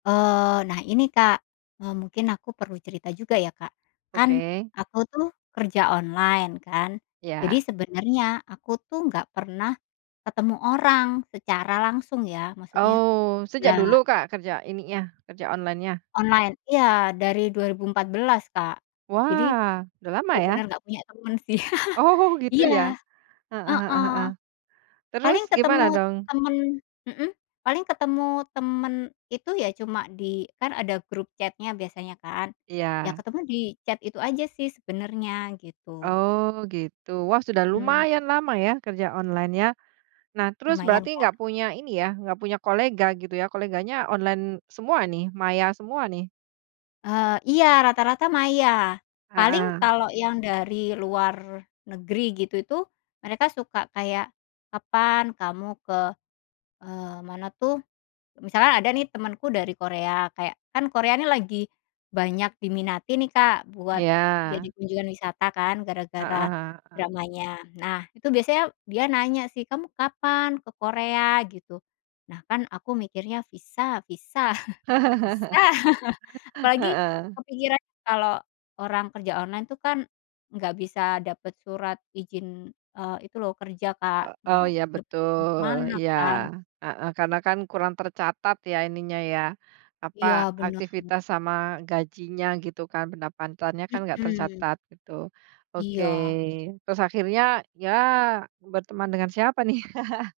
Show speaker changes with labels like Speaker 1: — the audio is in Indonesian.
Speaker 1: Eee, nah ini, Kak, eee, mungkin aku perlu cerita juga ya, Kak. Kan,
Speaker 2: Oke.
Speaker 1: aku tuh kerja online kan. Jadi
Speaker 2: Iya.
Speaker 1: sebenarnya aku tuh nggak pernah ketemu orang secara langsung ya, maksudnya
Speaker 2: Oh,
Speaker 1: iya.
Speaker 2: sejak dulu Kak, kerja ininya kerja online-nya?
Speaker 1: Online. Iya, dari 2014 Kak. Jadi,
Speaker 2: Wah, udah lama ya.
Speaker 1: bener-bener nggak punya temen sih.
Speaker 2: Oh, gitu
Speaker 1: Iya,
Speaker 2: ya, heeh heeh
Speaker 1: heeh.
Speaker 2: heeh. Terus,
Speaker 1: Paling ketemu
Speaker 2: gimana dong?
Speaker 1: temen mhm, paling ketemu temen itu ya cuma di kan ada grup chat-nya biasanya kan. Ya
Speaker 2: Iya.
Speaker 1: ketemu di chat itu aja sih sebenernya gitu.
Speaker 2: Oh, gitu. Wah, sudah
Speaker 1: Mhm.
Speaker 2: lumayan lama ya kerja online-nya. Nah, terus
Speaker 1: Lumayan,
Speaker 2: berarti
Speaker 1: Kak.
Speaker 2: nggak punya ini ya, nggak punya kolega gitu ya, koleganya online semua nih, maya semua nih?
Speaker 1: Eee, iya, rata-rata maya. Paling
Speaker 2: Heeh.
Speaker 1: kalau yang dari luar negeri gitu itu, mereka suka kayak, “Kapan kamu ke "eee, mana tuh misalkan ada nih temenku dari Korea. Kayak kan Korea ini lagi banyak diminati nih, Kak, buat jadi
Speaker 2: Iya.
Speaker 1: kunjungan wisata kan gara-gara
Speaker 2: Heeh heeh.
Speaker 1: dramanya. Nah, itu biasanya dia nanya sih, “Kamu kapan ke Korea?” gitu. Nah, kan aku mikirnya visa visa, susah. Apalagi
Speaker 2: Heeh.
Speaker 1: kepikiran kalau orang kerja online itu kan nggak bisa dapet surat izin, eee, itu loh, kerja,
Speaker 2: E
Speaker 1: Kak. Mau
Speaker 2: eee, ya
Speaker 1: dapet izin ke
Speaker 2: betul.
Speaker 1: mana
Speaker 2: Iya,
Speaker 1: kan.
Speaker 2: heeh. Karena kan kurang tercatat ya ininya ya, apa,
Speaker 1: Iya, benar.
Speaker 2: aktivitas sama gajinya gitu kan, pendapatannya kan nggak
Speaker 1: Mhm.
Speaker 2: tercatat gitu, oke.
Speaker 1: Iya.
Speaker 2: Terus akhirnya, ya, berteman dengan siapa nih?